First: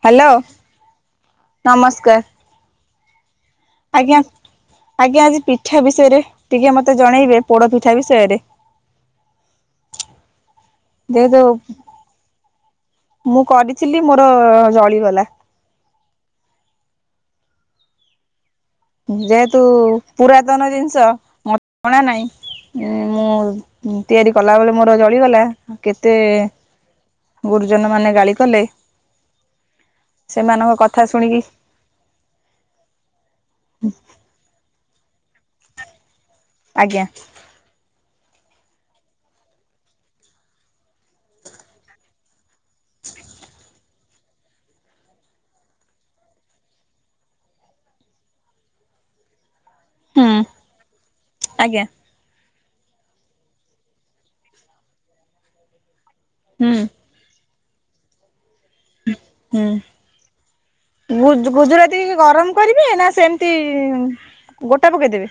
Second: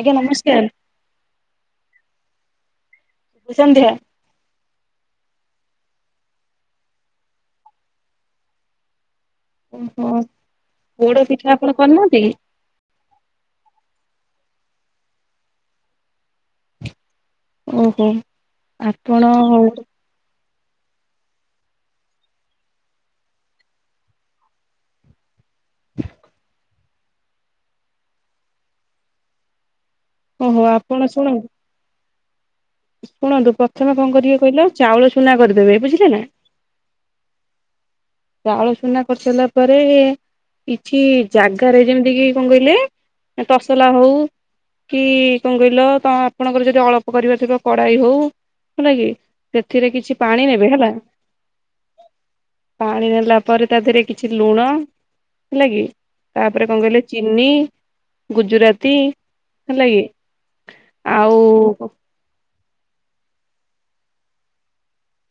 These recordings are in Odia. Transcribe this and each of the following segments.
ଆଜ୍ଞା ହାଲୋ ନମସ୍କାର ନମସ୍କାର। ସୁସନ୍ଧ୍ୟା। ଆଜ୍ଞା ଆଜ୍ଞା ଆଜି ପିଠା ବିଷୟରେ ଟିକେ ମତେ ଜଣେଇବେ ପୋଡ ପିଠା ବିଷୟରେ। ଓହୋ ପୋଡା ଯେହେତୁ ପିଠା ଆପଣ କରିନାହାନ୍ତି କି? ମୁଁ କରିଥିଲି ମୋର ଜଳିଗଲା। ଓହୋ। ଆପଣ ଯେହେତୁ ପୁରାତନ ଜିନିଷ ମତେ ଜଣା ନାହିଁ। ଉଁ ମୁଁ ତିଆରି କଲା ବେଳେ ମୋର ଜଳିଗଲା। ମୁ କେତେ ଗୁରୁଜନ ମାନେ ଗାଳି କଲେ। ଓହୋ ସେମାନଙ୍କ ଆପଣ କଥା ଶୁଣିକି ଶୁଣନ୍ତୁ ଶୁଣନ୍ତୁ ପ୍ରଥମେ କଣ କରିବେ କହିଲ ଚାଉଳ ଚୁନା କରିଦେବେ ବୁଝିଲେ ନା। ଆଜ୍ଞା। ଚାଉଳ ସୁନା କରିସାରିଲା ପରେ କିଛି ଜାଗାରେ ଯେମିତି କି କଣ କହିଲେ ତସଲା ହଉ କି କଣ କହିଲ ତ ଆପଣଙ୍କର ଯଦି ଅଳ୍ପ କରିବା ଥିବ କଡାଇ ହଉ ହେଲା କି। ସେଥିରେ କିଛି ହୁଁ ପାଣି ନେବେ ହେଲା। ଆଜ୍ଞା। ପାଣି ନେଲା ପରେ ତା ଦେହରେ କିଛି ଲୁଣ ହେଲା କିି ତାପରେ ହୁଁ କଣ କହିଲେ ଚିନି ଗୁଜୁରାତି ହେଲା ହୁଁ କି ଆଉ ଗୁଜୁରାତି ଗରମ କରିବେ ନା ସେମିତି ଗୋଟା ପକେଇଦେବେ?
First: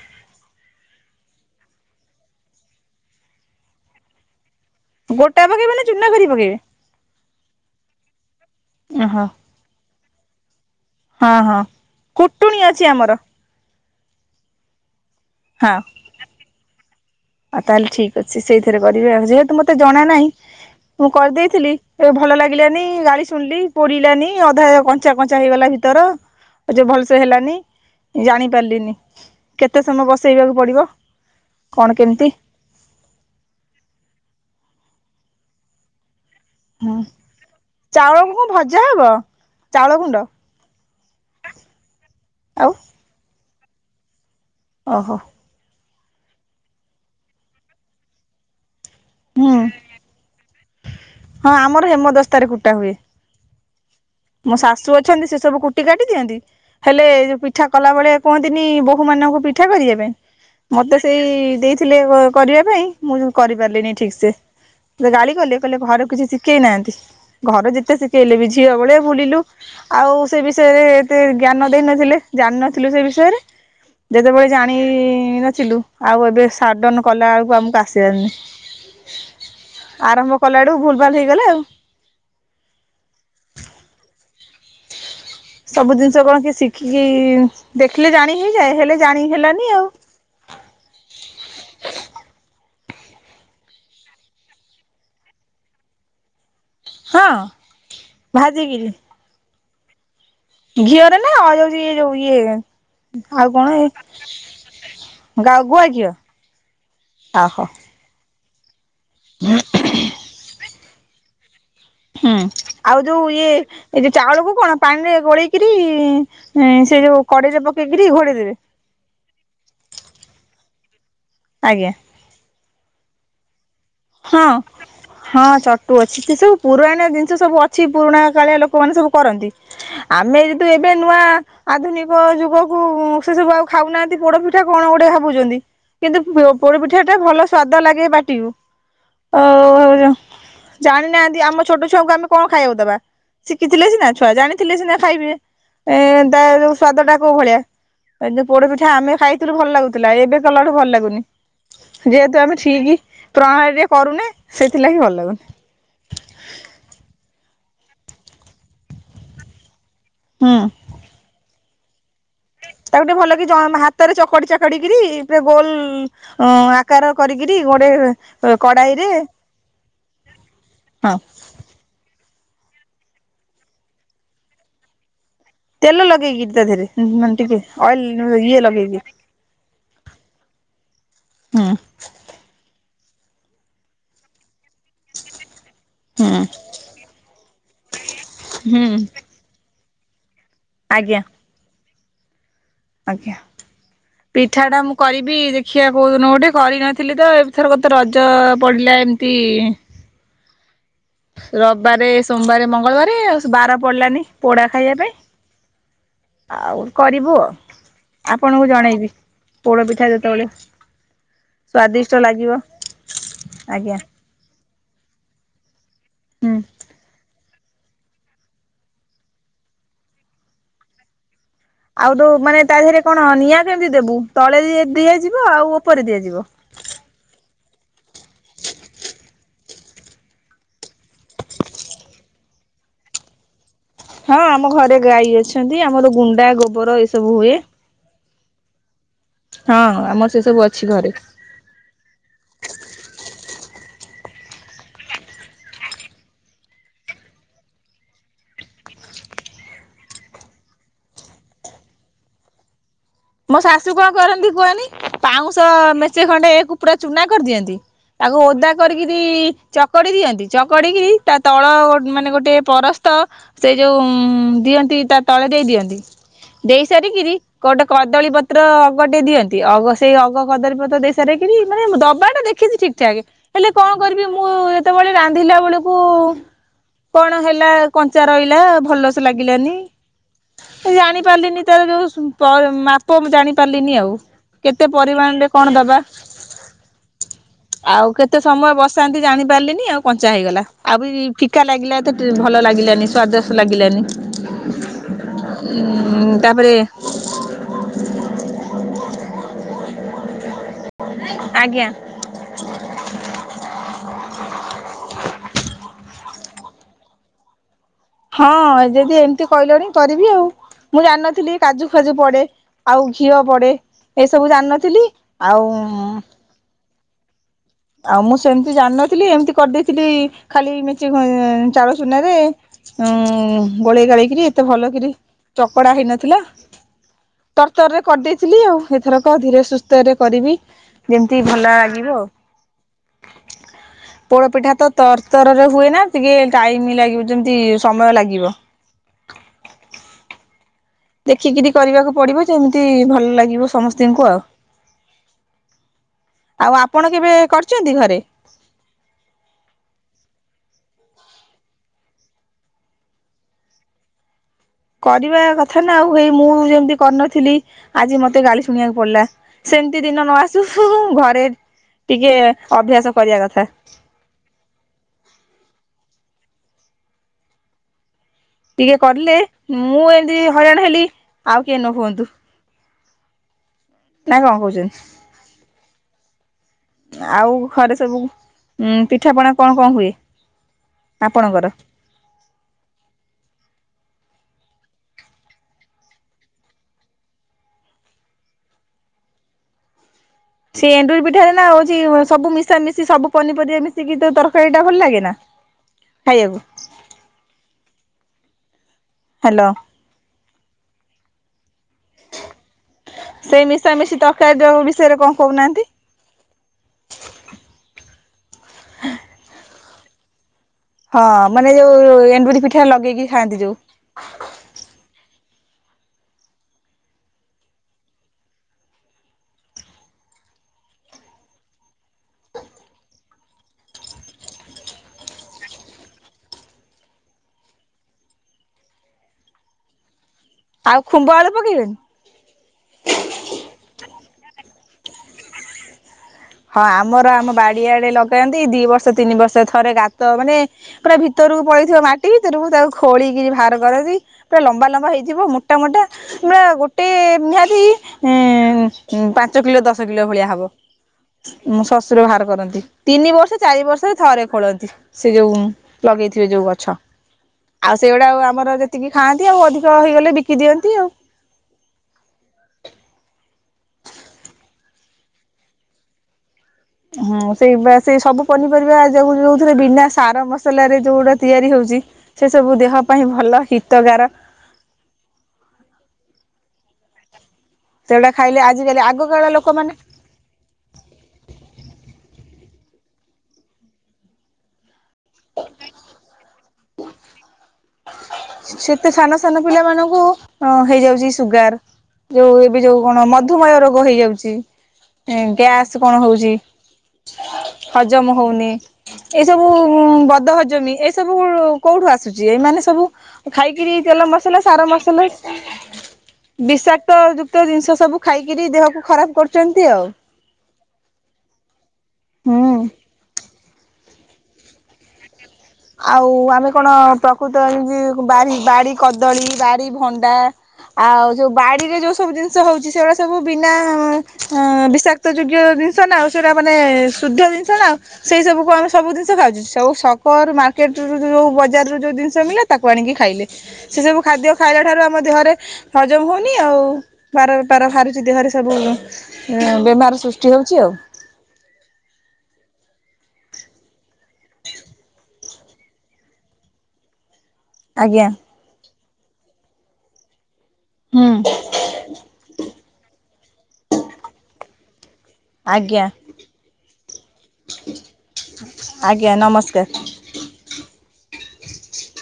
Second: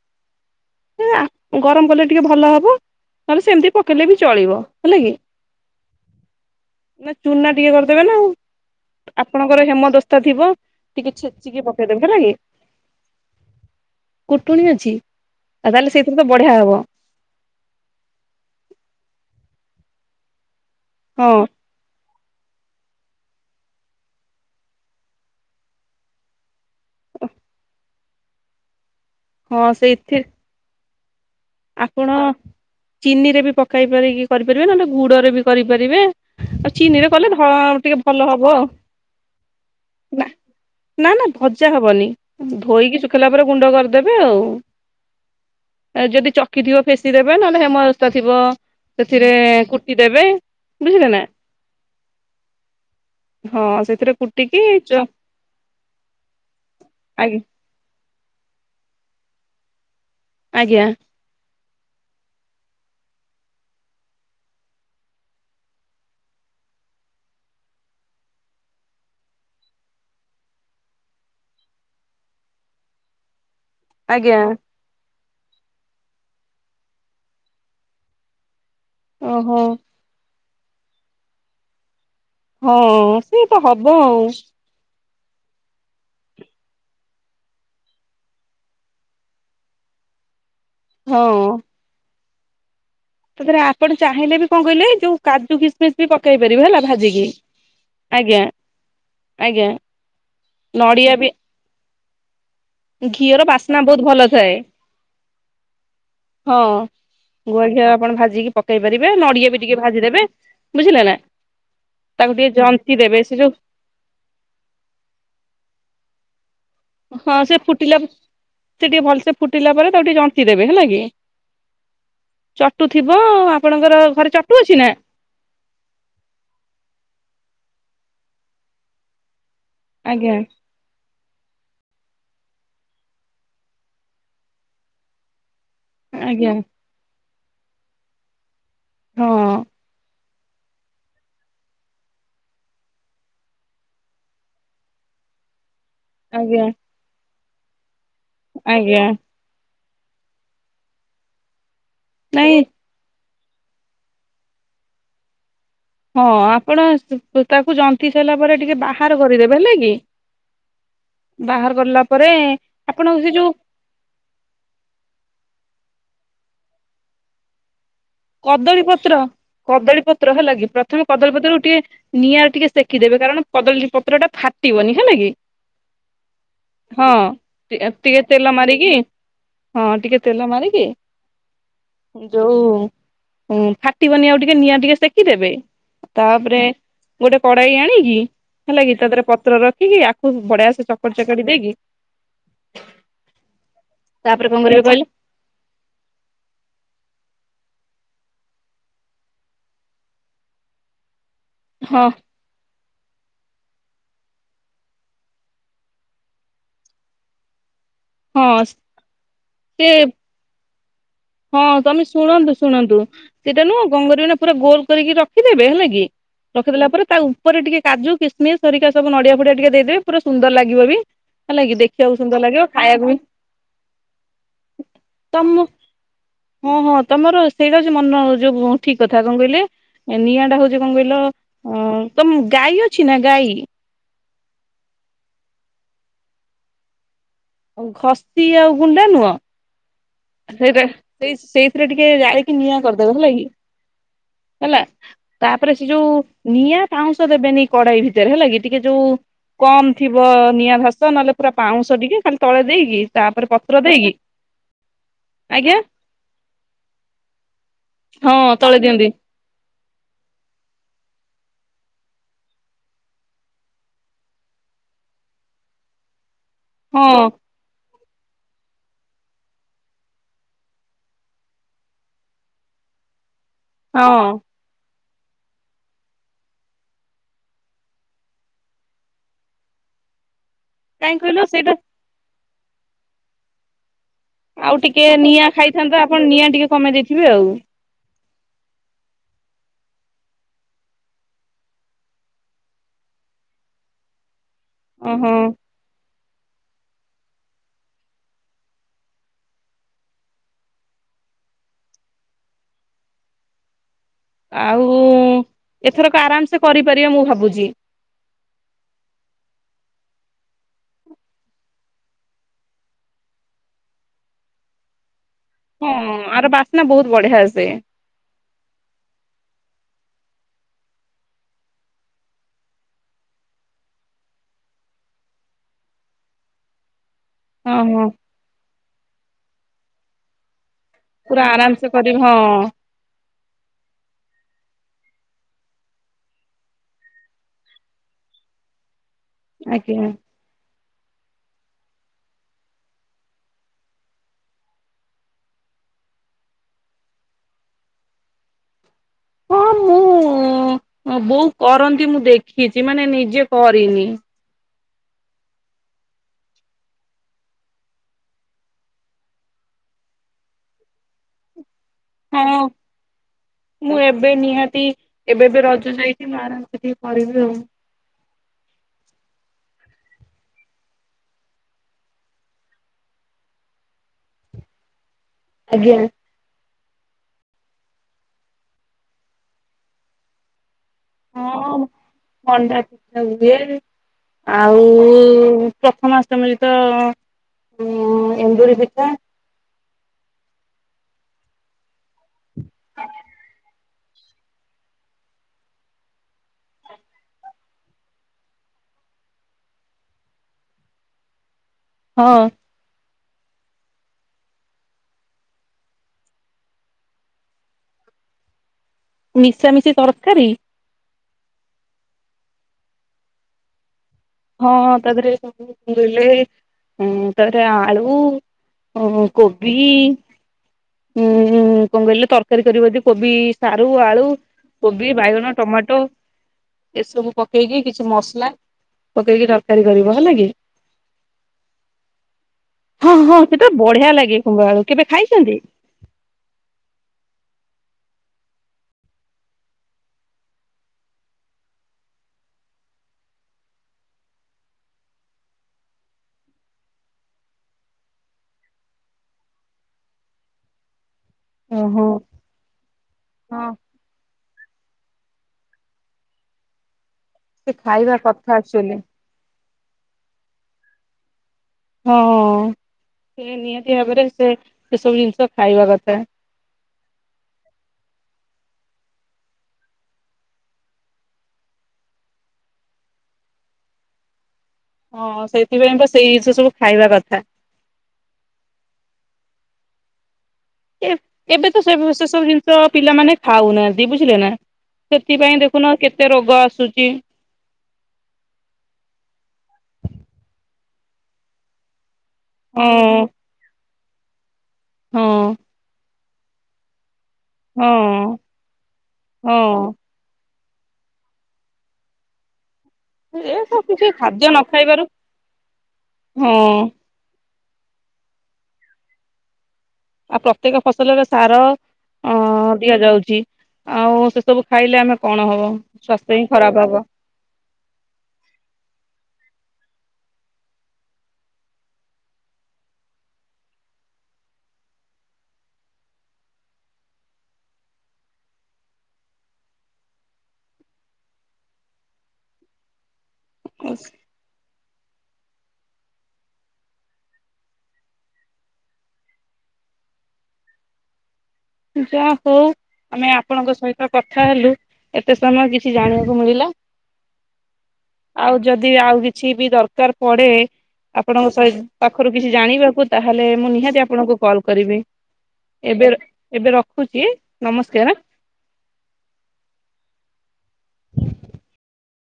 ଆ ଗରମ କଲେ ଟିକେ ଭଲ ହେବ ନହେଲେ ସେମିତି ପକେଇଲେ ବି ଚଳିବ। ହେଲାକି ଗୋଟା ପକେଇବେ ନା ଚୁନା କରି ପକେଇବେ ନା ଚୁନା ଟିକେ କରିଦେବେ ନା ଆଉ। ଓହୋ ଆପଣ ଘରେ ହେମଦସ୍ତା ଥିବ ଟିକେ ହଁ ହଁ ଛେଚିକି ପକେଇଦବେ ହେଲା କି। କୁଟୁଣୀ ଅଛି ଆମର କୁଟୁଣି ଅଛି ହଁ ଆଉ ତାହେଲେ ସେଇଥିରେ ତ ବଢିଆ ହବ। ଆଉ ତାହେଲେ ଠିକ ଅଛି ସେଇଥିରେ କରିବି ଆଉ। ଯେହେତୁ ମତେ ଜଣା ନାହିଁ ମୁଁ ହଁ କରିଦେଇଥିଲି। ଏ ଭଲ ଲାଗିଲାନି ଗାଳି ଶୁଣିଲି ପୋଡିଲାନି ଅଧା କଞ୍ଚା କଞ୍ଚା ହେଇଗଲା ଭିତର। ଆଉ ଯେ ଭଲସେ ହେଲାନି ଜାଣିପାରିଲିନି। ହଁ କେତେ ସମୟ ସେଇଥି ବସେଇବାକୁ ପଡିବ କଣ ହଁ କେମିତି? ଚିନିରେ ବି ପକାଇ ପାରିକି କରିପାରିବେ ନହେଲେ ଗୁଡରେ ବି କରିପାରିବେ। ଆଉ ହୁଁ ଚିନିରେ କଲେ ଧ ଟିକେ ଭଲ ଚାଉଳକୁ କଣ ହବ। ଭଜା ହବ ଚାଉଳ ଗୁଣ୍ଡ ନା ନା ଭଜା ହବନି ଆଉ ଧୋଇକି ସୁଖ୍ ଖିଲା ପରେ ଗୁଣ୍ଡ କରିଦେବେ ଆଉ। ଓହୋ। ଯଦି ଚକି ଥିବ ଫେସିି ଦେବେ ନହେଲେ ହେମଦସ୍ତା ଥିବ ସେଥିରେ ହୁଁ କୁଟି ଦେବେ ବୁଝିଲେ ନା। ହଁ ଆମର ହେମଦସ୍ତାରେ କୁଟା ହୁଏ ହଁ ସେଥିରେ ମୋ କୁଟିକି ଶାଶୁ ଚ ଅଛନ୍ତି ସେ ସବୁ କୁଟି କାଟି ଦିଅନ୍ତି। ହେଲେ ପି ଆଜ୍ଞା ପିଠା କଲା ବଳେ କୁହନ୍ତିନି ବୋହୂ ମାନଙ୍କୁ ପିଠା କରିବା ପାଇଁ ଆଜ୍ଞା ମତେ ସେଇ ଦେଇଥିଲେ କରିବା ପାଇଁ ମୁଁ କରିପାରିଲିନି ଠିକ ସେ ଗାଳି କଲେ କହିଲେ ଘରୁ କିଛି ଶିଖେଇନାହାନ୍ତି, ଘରୁ ଯେତେ ଶିଖେଇଲେ ବି ଝିଅ ବେଳେ ବୁଲିଲୁ। ଆଉ ସେ ବିଷୟରେ ଏତେ ଜ୍ଞାନ ଦେଇ ନଥିଲେ ଜାଣିନଥିଲୁ ସେ ବିଷୟରେ ଆଜ୍ଞା ଯେତେବେଳେ ଜାଣ ପାଣି ନଥିଲୁ ଆଉ ଏବେ ସାର୍ଡନ କଲା ବେଳକୁ ଆମକୁ ଆସିିବାରନାହିଁ। ଓହୋ। ଆରମ୍ଭ କଲାବେଳକୁ ଭୁଲ ଭାଲ ହେଇଗଲେ ଆଉ। ହଁ ସେ ତ ହବ ଆଉ। ସବୁ ଜିନିଷ କଣ କିଏ ଶିଖିକି, ଦେଖିଲେ ଜାଣି ହେଇଯାଏ ହେଲେ ଜାଣି ହେଲାନି ଆଉ। ହଁ। ତା ଦେହରେ ଆପଣ ଚାହିଁଲେ ବି କଣ କହିଲେ ଯୋଉ କାଜୁ କିସମିସ୍ ବି ପକେଇ ପାରିବେ ହେଲା ଭାଜିକି। ହଁ ଆଜ୍ଞା, ଭାଜିକିରି ଆଜ୍ଞା। ନଡିଆ ଘିଅରେ ବି ନା ଆଉ ଯାଉଛି ଇଏ ଯୋଉ ଇଏ ଘିଅର ଆଉ କଣ ବାସ୍ନା ଏ ବହୁତ ଭଲ ଥାଏ। ଗୁଆ ଘିଅ ହଁ ଅହୋ ଗୁଆ ଘିଅ। ଆପଣ ଭାଜିକି ପକେଇ ପାରିବେ ନଡିଆ ବି ଟିକେ ଭାଜିଦେବେ ବୁଝିଲ ନା। ତାକୁ ଟିକେ ଜନ୍ତିି ଦେବେ ସେ ଯୋଉ ଏଇ ଯୋଉ ଚାଉଳକୁ କଣ ପାଣିରେ ଗୋଳେଇକିରି ସେ ଯୋଉ ହଁ କଡେଇରେ ସେ ଫୁଟିଲା ପକେଇକିରି ଘୋଡେଇଦେବେ। ସେ ଟିକେ ଭଲସେ ଫୁଟିଲା ପରେ ତାକୁ ଟିକେ ଯନ୍ତି ଦେବେ ହେଲା କି। ଆଜ୍ଞା। ଚଟୁ ଥିବ ଆପଣଙ୍କର ଘରେ ହଁ। ଚଟୁ ଅଛି ନା? ହଁ ଚଟୁ ଅଛି। ସେ ସବୁ ପୁରଣିଆ ଜିନିଷ ସବୁ ଅଛି। ପୁରୁଣା କାଳିଆ ଲୋକମାନେ ସବୁ କରନ୍ତି। ଆଜ୍ଞା ଆମେ ଜେହେତୁ ଏବେ ନୂଆ ଆଧୁନିକ ଯୁଗକୁ ସେ ସବୁ ଆଉ ଖାଉନାହାନ୍ତି ପୋଡପିଠା କଣ ଗୋଟେ ଭାବୁଛନ୍ତି। କିନ୍ତୁ ପୋ ଆଜ୍ଞା ପୋଡ଼ପିଠା ଟା ଭଲ ସ୍ୱାଦ ଲାଗେ ପାଟିକୁ। ହଁ। ହୋଉ ଭାଉଜ ଜାଣିନାହାନ୍ତି ଆମ ଛୋଟ ଛୁଆଙ୍କୁ ଆମେ କଣ ଖାଇବାକୁ ଦବା। ଶିଖିଥିଲେ ସିନା ଛୁଆ ଜାଣିଥିଲେ ସିନା ଖାଇବେ। ଏ ତା ଆଜ୍ଞା ଯୋଉ ସ୍ଵାଦ ଟା କୋଉ ଭଳିଆ ଏ ଯୋଉ ପୋଡ ପିଠା ଆଜ୍ଞା ଆମେ ଖାଇ ଭଲ ଲାଗୁଥିଲା ଏବେ କଲାଠୁ ଭଲ ଲାଗୁନି ଯେହେତୁ ନାଇଁ ଆମେ ଠିକ୍ ପ୍ରଣାଳୀ ରେ କରୁନେ ସେଥିଲାଗି ଭଲ ଲାଗୁନି। ହଁ ଆପଣ ତାକୁ ଜନ୍ତି ସାରିଲା ପରେ ଟିକେ ବାହାର କରିଦେବେ ହେଲା କି। ହୁଁ। ବାହାର ଗଲା ପରେ ତାକୁ ଟିକେ ଆପଣଙ୍କ ସେ ଭଲ କି ଯୋଉ ଜମ୍ ହା ତରେ ଚକଡି ଚାକଡି କରିରି ପା ଗୋଲ ଆକାର କରିକରି ଗଡେଇବେ। କଦଳୀ ପତ୍ର କଦଳୀ ପତ୍ର ହେଲା କି ପ୍ରଥମେ ହଁ କଦଳୀପତ୍ର ଟିକିଏ ନିଆଁ ରେ ଟିକେ ସେଖିଦେବେ କାରଣ କଦଳୀ ପତ୍ର ଟା ଫାଟିବନି ହେଲା କି। ତେଲ ଲଗେଇକି ତା ଧରେ ହଁ। ଟିକେ ଟିକେ ଅଏଲ ତେଲ ଇଏ ମାରିକି ଲଗେଇକି। ହଁ ଟିକେ ତେଲ ମାରିକି ହୁଁ ଯୋଉ ହୁଁ ଫାଟିବନି ଆଉ ଟିକେ ନିଆଁ ଟିକେ ସେକିଦେବେ ହୁଁ ତାପରେ ଗୋଟେ କଡାଇ ଆଣିକି ହେଲା ହୁଁ କି ତା ଦେହରେ ପ ତ୍ର ରଖିକି ଆକୁ ବଢିଆ ସେ ଚକଡ଼ି ଆଜ୍ଞା ଚାକଡ଼ି ଦେଇକି ଆଜ୍ଞା ତାପରେ କଣ ପିଠା ଟା କରିବେ ମୁଁ କହିଲେ କରି ବି ଦେଖିବା କୋଉ ଦିନ ଗୋଟେ କରିନଥିଲି ତ ଏଥର କତ ରଜ ପଡିଲା ଏମିତି ହଁ ରବିବାରେ ସୋମବାର ମଙ୍ଗଳବାର ଆଉ ବାର ପଡିଲାନି ପୋଡା ଖାଇବା ପାଇଁ ଆଉ କରିବୁ ଆଉ ହଁ ଆପଣଙ୍କୁ ଜଣେଇବି ପୋଡ ସେ ପିଠା ଯେତେବେଳେ ହଁ ତମେ ସ୍ଵାଦିଷ୍ଟ ଶୁଣନ୍ତୁ ଲାଗିବ। ଶୁଣନ୍ତୁ ସେଇଟା ନୁହଁ ଆଜ୍ଞା କଣ କରିବେନା ପୁରା ଗୋଲ କରିକି ରଖିଦେବେ ହେଲା କି ହୁଁ। ରଖିଦେଲା ପରେ ତା ଉପରେ ଟିକେ କାଜୁ କିସମି ହରିକା ସବୁ ନଡିଆ ଫଡିଆ ଟିକେ ଦେଇଦେବେ ପୁରା ସୁନ୍ଦର ଲାଗିବ ବି। ହେଲା କି ଦେଖିବାକୁ ଆଉ ଦୋଉ ସୁନ୍ଦର ମାନେ ଲାଗିବ ତା ଦେହରେ ଖାଇବାକୁ ବି କଣ ନିଆଁ କେମିତି ଦେବୁ ତଳେ ତମ ଦିଆଯିବ ଆଉ ଉପରେ ଦିଆଯିବ? ହଁ ହଁ ତମର ସେଇଟା ଅଛି ମନ ଯୋଉ ଠିକ୍ କଥା କଣ କହିଲେ ନିଆଁ ଟା ହୋଉଚି କଣ କହିଲ ଅ ତମ ଗାଈ ଅଛି ନା ଗାଈ? ହଁ ଆମ ଘରେ ଗାଈ ଅଛନ୍ତି ଆମର ଗୁଣ୍ଡା ଗୋବର ଏସବୁ ହୁଏ। ଉଁ ଘଷି ଆଉ ଗୁଣ୍ଡା ନୁହଁ ହଁ ଆମର ସେ ସବୁ ଅଛି ଘରେ। ଏଥିରେ ଟିକେ ଜାଳିକି ନିଆଁ କରିଦେବେ ହେଲା କି ହେଲା। ତାପରେ ସେ ଯୋଉ ନିଆଁ ପାଉଁଶ ଦେବେନି କଡ଼େଇ ଭିତରେ ହେଲା କି ଟିକେ ଯୋଉ କମ୍ ଥିବ ନିଆଁ ଭାସ ନହେଲେ ପୁରା ପାଉଁଶ ଟିକେ ଖାଲି ତଳେ ଦେଇକି ତାପରେ ମୋ ପତ୍ର ଶାଶୁ କଣ ଦେଇକି କରନ୍ତି କୁହନି ପାଉଁଶ ଆଜ୍ଞା ମେଞ୍ଚେ ଖଣ୍ଡେ ଏକୁ ପୁରା ଚୂନା କରିଦିଅନ୍ତି। ହଁ ତାକୁ ଓଦା ତଳେ ଦିଅନ୍ତି କରିକିରି ଚକଡ଼ି ଦିଅନ୍ତି ଚକଡ଼ିକି ତା ତଳ ମାନେ ଗୋଟେ ପରସ୍ତ ସେ ଯୋଉ ଦିଅନ୍ତି ତା ତଳେ ଦେଇ ଦିଅନ୍ତି ଦେଇ ହଁ ସାରିକିରି କଦଳୀପତ୍ର ଅଗଟେ ଦିଅନ୍ତି ଅଗ ସେଇ ଅଗ କଦଳୀପତ୍ର ଦେଇସାରିକିରି ମାନେ ଦବାଟା ଦେଖିଛି ଠିକ୍। ଚାଗେ ହେଲେ କଣ ହଁ କରିବି ମୁଁ ଯେତେବେଳେ ରାନ୍ଧିଲା ବେଳକୁ କଣ ହେଲା କଞ୍ଚା ରହିଲା ଭଲ ସେ ଲାଗିଲାନି। ଏ କାହିଁ କହିଲ ଜାଣିପାରିଲିନି ସେଇଟା ତାର ଯୋଉ ମାପ ମୁଁ ଜାଣିପାରିଲିନି ଆଉ। ଆଉ କେତେ ଟିକେ ପରିମାଣରେ ନିଆଁ କଣ ଦବା ଖାଇଥାନ୍ତା ଆପଣ ନିଆଁ ଟିକେ କମେଇ ଦେଇଥିବେ ଆଉ। ଆଉ କେତେ ସମୟ ବସାନ୍ତି ଜାଣିପାରିଲିନି ଆଉ କଞ୍ଚା ହେଇଗଲା ଆଉ ବି ଫିକା ଲାଗିଲା ତ ଭଲ ଲାଗିଲାନି ସ୍ୱାଦସ୍ ଲାଗିଲାନି। ଓହୋ। ଉଁ ତାପରେ ଆଜ୍ଞା। ଆଉ, ଏଥରକ ଆରାମ ସେେ କରିପାରିବା ମୁଁ ଭାବୁଚି। ହଁ, ଯଦି ଏମିତି କହିଲଣି କରିବି ଆଉ। ମୁଁ ଜାଣିନଥିଲି କାଜୁ ଫାଜୁ ପଡେ, ଆଉ ଘିଅ ପଡେ, ଏସବୁ ଜାଣିନଥିଲି, ଆଉ ହୁଁ ଆର ବାସ୍ନା ବହୁତ ବଢିଆ ଆସେ। ଆଉ ମୁଁ ସେମିତି ଜାଣିନଥିଲି, ଏମିତି କରିଦେଇଥିଲି ଖାଲି ମେଞ୍ଚେ, ଚାଉଳ ଚୁନାରେ। ଉମ ଗୋଳେଇ ଗାଳେଇକିରି, ଏତେ ଭଲ କିରି ଚକଡା ହେଇନଥିଲା। [unintelligible] ତର ତର ରେ କରିଦେଇଥିଲି ଆଉ, ଏଥରକ ଧୀରେ ସୁସ୍ଥ ରେ କରିବି, ଯେମିତି ପୁରା ଭଲ ଆରାମସେ ଲାଗିବ କରିବି ଆଉ। ହଁ [unintelligible] ପୋଡ ପିଠା ତ ତରତରରେ ହୁଏ ନା, ଟିକେ ଟାଇମ ଲାଗି ଯେମିତି ସମୟ ଲାଗିବ। ଆଜ୍ଞା। ଦେଖିକିରି କରିବାକୁ ପଡିବ, ଯେମିତି, ଭଲ ଲାଗିବ ସମସ୍ତିଙ୍କୁ ଆଉ। ଆଉ ଆପଣ କେବେ କରିଚନ୍ତି ଘରେ? ହଁ ମୁଁ, ବୋଉ କରନ୍ତି ମୁଁ ଦେଖିଚି, ମାନେ ନିଜେ କରିନି। କରିବା କଥା ନା ଆଉ, ହେଇ ମୁଁ ଯେମିତି କରିନଥିଲି, ଆଜି ମତେ ଗାଲି ଶୁଣିବାକୁ ପଡିଲା। ସେମିତି ଦିନ ନ ଆସୁ, ହୁଁ ହୁଁ, ଘରେ ଟିକେ ହଁ ଅଭ୍ୟାସ କରିବା କଥା। ମୁଁ ଏବେ ନିହାତି, ଏବେ ଏବେ ରଜ ଯାଇଚି, ମୁଁ ଆରାମରେ ଟିକେ କରିବି ଆଉ। ଟିକେ କଲେ, ମୁଁ ଏମିତି ହଇରାଣ ହେଲି, ଆଉ କିଏ ନ ହୁଅନ୍ତୁ। ନାଁ କଣ କହୁଚନ୍ତି? ଆଜ୍ଞା। ଆଉ ଘରେ ସବୁ, ଉଁ, ପିଠାପଣା କଣ କଣ ହୁଏ ଆପଣଙ୍କର? ହଁ ମଣ୍ଡା ପିଠା ହୁଏ। ଆଉ ପ୍ରଥମାଷ୍ଟମୀରେ ତ ଉଁ ଉଁ ଏଣ୍ଡୁରି ପିଠା ସେ ଏଣ୍ଡୁୁରି ପିଠାରେ ନା ହଉଚି, ସବୁ ମିଶା ମିଶି ସବୁ ପନିପରିବା ମିଶି ମିଶିକିତ ତରକାରୀ ଟା ଭଲ ଲାଗେ ନା? ଖାଇଆକୁ। ହାଲୋ। ହଁ। ସେଇ ମିଶାମିଶି ତରକାରୀ ଯୋଉ, ବିଷୟରେ କଣ କହୁନାହାନ୍ତି? [unintelligible] ମିଶାମିଶି ତରକାରୀ? ହଁ, ମାନେ ଯୋଉ, ଏଣ୍ଡୁରି ପିଠା ଲଗେଇକି ଖାଆନ୍ତି ଯୋଉ? ହଁ, ତା ଦେହରେ ସବୁ ପୁରେଇଲେ, ଉଁ ତା ଦେହରେ ଆଳୁ ଉଁ ଉଁ କୋବି ହୁଁ ହୁଁ, କଣ କହିଲେ ତରକାରୀ କରିବ ଯଦି କୋବି, ସାରୁ, ଆଳୁ କୋବି, ବାଇଗଣ, ଟମାଟୋ ଏସବୁ ପକେଇକି, କିଛି ମସଲା ପକେଇକି, ତରକାରୀ କରିବ, ହେଲା କି? ଆଉ ଖୁମ୍ବ ଆଳୁ ପକେଇବେନି? ହଁ ହଁ, ସେଟା ବଢିଆ ଲାଗେ ଖୁମ୍ବ ଆଳୁ, କେବେ ଖାଇଚନ୍ତି? ହଁ, ଆମର ଆମ ବାଡିଆଡେ ଲଗାନ୍ତି, ଦି ବର୍ଷ, ତିନି ବର୍ଷ, ଥରେ ଗାତ ମାନେ ପୁରା ଭିତରକୁ ପଳେଇଥିବା ମାଟି ଭିତରକୁ, ତାକୁ ଖୋଳିକିରି ବାହାର କରନ୍ତି। ପୁରା ଲମ୍ବା ଲମ୍ବା ହେଇଥିବ, ମୋଟା ମୋଟା ନା ଗୋଟେ ନିହାତି, ପାଞ୍ଚ କିଲୋ ଦଶ କିଲୋ ଭଳିଆ ହବ। ମୋ ଓହୋ ଶଶୁର ବାହାର କରନ୍ତି। ତିନି ବର୍ଷ ହଁ ଚାରି ବର୍ଷରେ ଥରେ ଖୋଳନ୍ତି ସେ ଯୋଉ ଲଗେଇଥିବେ ଯୋଉ ଗଛ। ସେ ଆଉ ଖାଇବା ସେଇଗୁଡାକ କଥା ଆମର ଆକ୍ଚୁଆଲି ଯେତିକି ଖାଆନ୍ତି ଆଉ ଅଧିକ ହେଇଗଲେ ବିକି ଦିଅନ୍ତି ଆଉ। ହଁଅ ସେ ନିହାତି ଭାବରେ ସେ ସେସବୁ ଜିନିଷ ଖାଇବା କଥା। ହଁ ସେଇ ବା ସେଇ ସବୁ ପନିପରିବା ଯ ଯୋଉଥିରେ ବିନା ସାର ମସଲା ରେ ଯୋଉଗୁଡା ତିଆରି ହଉଛି। ସେ ସବୁ ଦେହ ପାଇଁ ଭଲ ହିତଗାର। ହଁ ସେଇଥିପାଇଁ ତ ସେଇ ଜିନିଷ ସବୁ ଖାଇବା କଥା। ସେଗୁଡା ଖାଇଲେ ଆଜିକାଲି ଆଗକାଳ ଲୋକମାନେ ଏବ୍ ଏବେ ତ ସେ ସେ ସବୁ ଜିନିଷ ପିଲାମାନେ ଖାଉନାହାନ୍ତି ବୁଝିଲେ ନା। ସେଥିପାଇଁ ଦେଖୁନ କେତେ ରୋଗ ଆସୁଛି। ସେତେ ସାନ ସାନ ପିଲା ମାନଙ୍କୁ ଅ ହେଇଯାଉଛି ସୁଗାର। ଯୋଉ ଏବେ ହଁ ଯୋଉ କଣ ମଧୁମେହ ରୋଗ ହେଇଯାଉଛି ହଁ ଗ୍ୟାସ୍ କଣ ହଉଛି। ହଁ ହଜମ ହଉନି ହଁ ଏଇସବୁ ଉଁ ବଦ ହଜମୀ ଏ ସବୁ କଉଠୁ ଆସୁଛି ଏଇମାନେ ସବୁ ଏ ସବୁ ଖାଇକିରି କିଛି ତେଲ ଖାଦ୍ୟ ମସଲା ନ ସାର ଖାଇବାରୁ ମସଲା ହଁ ବିଷାକ୍ କ୍ତ ଯୁକ୍ତ ଜିନିଷ ସବୁ ଖାଇକିରି ଦେହକୁ ଖରାପ କରୁଛନ୍ତି ଆଉ। ଆଉ ପ୍ରତ୍ୟେକ ଫସଲରେ ସାର ଅ ହୁଁ ଦିଆଯାଉଛଚି। ଆଉ ସେସବୁ ଖାଇଲେ ଆମେ କଣ ହବ। ଆଉ ସ୍ୱାସ୍ଥ୍ୟ ହିଁ ଆମେ ଖରାପ କଣ ହବ ପ୍ରକୃତ ଏମତି ବାରି ବାଡି କଦଳୀ, ବାଡ଼ି ଭଣ୍ଡା। ଆଉ ଯୋଉ ବାଡିରେ ଯୋଉ ସବୁ ଜିନିଷ ହଉଛି ସେଗୁଡା ସବୁ ବିନା ଅ ବିଷାକ୍। କ୍ତ ଯୋଗ୍ୟ ଜିନିଷ ନା ଆଉ ସେଇଟା ମାନେ ଶୁଦ୍ଧ ଜିନିଷ ନା ଆଉ। ସେଇ ସବୁ କୁ ଆମେ ସବୁ ଜିନିଷ ଖାଉଛୁ ସବୁ ସକର ମାର୍କେଟ ରୁ ଜୋଯୋଉ ବଜାର ରୁ ଯୋଉ ଜିନିଷ ମିଳେ ତାକୁ ଆଣିକି ଖାଇଲେ। ସେସବୁ ଖାଦ୍ୟ ଖାଇଲା ଠାରୁ ଆମ ଦେହରେ ହଜମ ହଉନି ଆଉ ବାର ବେପାର ବାହାରୁଛି ଦେହରେ ସବୁ। ବେମାର ସୃଷ୍ଟି ହଉଛି ଆଉ। ଯା ହୋଉ। ଆମେ ଆପଣଙ୍କ ସହିତ କଥା ହେଲୁ ଏତେ ସମୟ କିଛି ଜାଣିବାକୁ ମିଳିଲା। ଆଜ୍ଞା। ଆଉ ଯଦି ଆଉ କିଛି ବି ଦରକାର ପଡ଼େ। ହୁଁ ଆପଣଙ୍କ ସହିତ ପାଖରୁ କିଛି ଜାଣିବାକୁ ତାହେଲେ ମୁଁ ନିହାତି ଆପଣଙ୍କୁ କଲ କରିବି। ଆଜ୍ଞା ଏବେ ଏବେ ରଖୁଛି, ନମସ୍କାର। ଆଜ୍ଞା ନମସ୍କାର।